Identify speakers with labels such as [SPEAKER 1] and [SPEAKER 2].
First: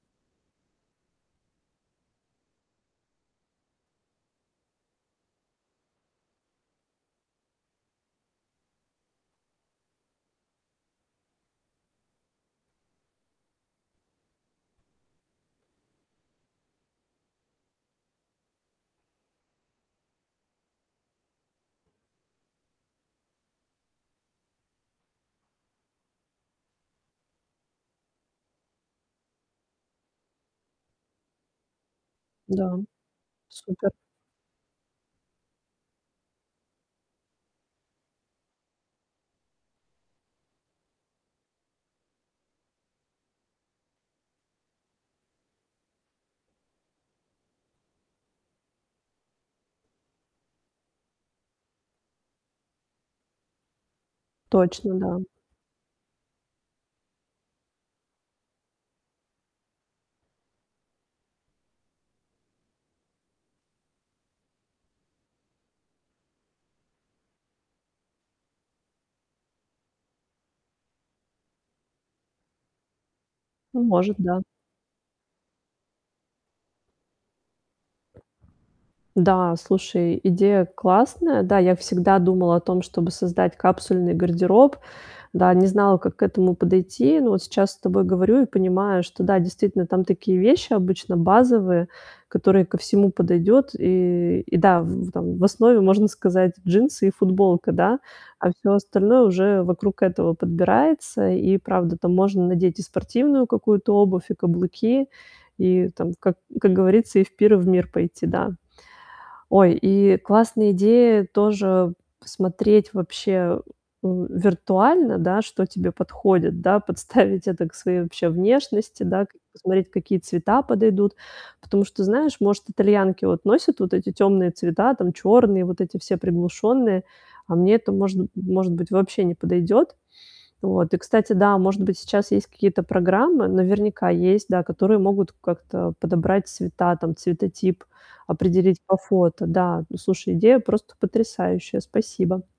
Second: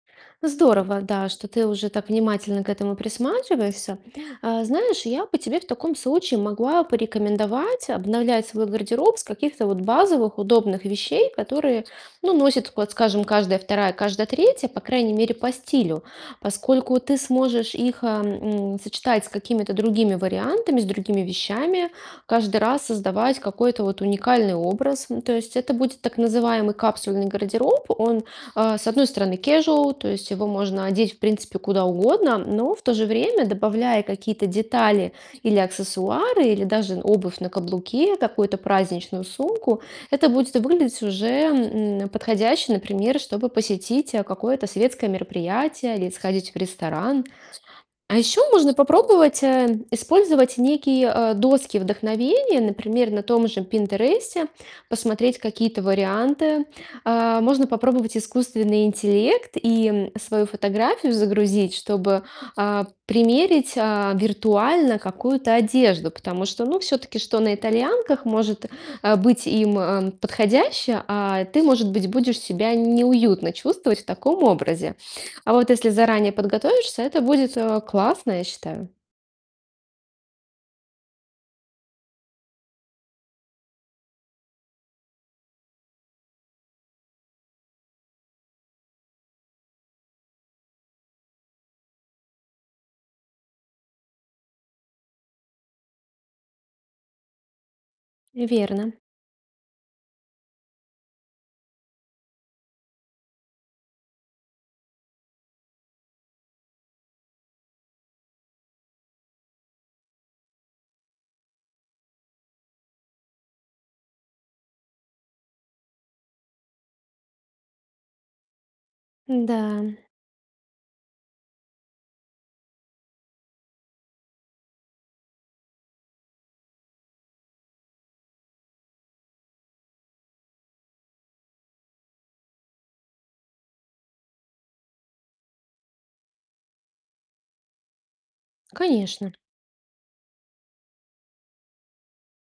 [SPEAKER 1] Здорово, да, что ты уже так внимательно к этому присматриваешься. Э, знаешь, я бы тебе в таком случае могла порекомендовать обновлять свой гардероб с каких-то вот базовых удобных вещей, которые, ну, носит, вот скажем, каждая вторая, каждая третья, по крайней мере, по стилю. Поскольку ты сможешь их, эм, м, сочетать с какими-то другими вариантами, с другими вещами, каждый раз создавать какой-то вот уникальный образ. Ну, то есть это будет так называемый Капсульный гардероб. Он, э, с одной стороны, casual, то есть его можно одеть в принципе куда угодно, но
[SPEAKER 2] Да.
[SPEAKER 1] в то же время,
[SPEAKER 2] Супер!
[SPEAKER 1] добавляя какие-то детали или аксессуары, или даже обувь на каблуке, какую-то праздничную сумку, это будет выглядеть уже, м, подходяще, например, чтобы посетить, э, какое-то светское мероприятие или сходить в ресторан. А еще можно попробовать, э, использовать некие, э, доски вдохновения, например, на том же "Пинтересте"
[SPEAKER 2] Точно, да.
[SPEAKER 1] посмотреть какие-то варианты. Э, можно попробовать искусственный интеллект- и свою фотографию загрузить, чтобы, а, примерить, а, виртуально какую-то одежду. Потому что, ну, все-таки что на итальянках может, э, быть им, э, подходящее, а ты, может быть, будешь себя неуютно
[SPEAKER 2] Ну,
[SPEAKER 1] чувствовать в
[SPEAKER 2] может, да.
[SPEAKER 1] таком образе. А вот если заранее подготовишься, это будет, э, классно, я считаю.
[SPEAKER 2] Да. Слушай, идея классная. Да, я всегда думала о том, чтобы создать капсульный гардероб. Да. Не знала, как к этому подойти. Но вот сейчас с тобой говорю и понимаю, что, да, действительно, там такие вещи обычно базовые, которые ко всему подойдёт. И и да, в в там в основе, можно сказать, джинсы и футболка, да? А всё
[SPEAKER 1] Верно.
[SPEAKER 2] остальное уже вокруг этого подбирается. И правда, там можно надеть и спортивную какую-то обувь, и каблуки, и там, как как говорится, и в пир, и в мир пойти, да. Ой, и классная идея тоже посмотреть вообще у виртуально, да, что тебе подходит, да? Подставить это к своей, вообще, внешности, да? Как посмотреть,
[SPEAKER 1] Да.
[SPEAKER 2] какие цвета подойдут. Потому что, знаешь, может, итальянки вот носят вот эти темные цвета там, черные, вот эти все приглушенные, а мне это можн может быть, вообще не подойдет. Вот. И кстати, да, может быть, сейчас есть какие-то программы, наверняка есть, да, которые могут как-то подобрать цвета там, цветотип определить по
[SPEAKER 1] Конечно.
[SPEAKER 2] фото. Да. Слушай, идея просто потрясающая. Спасибо.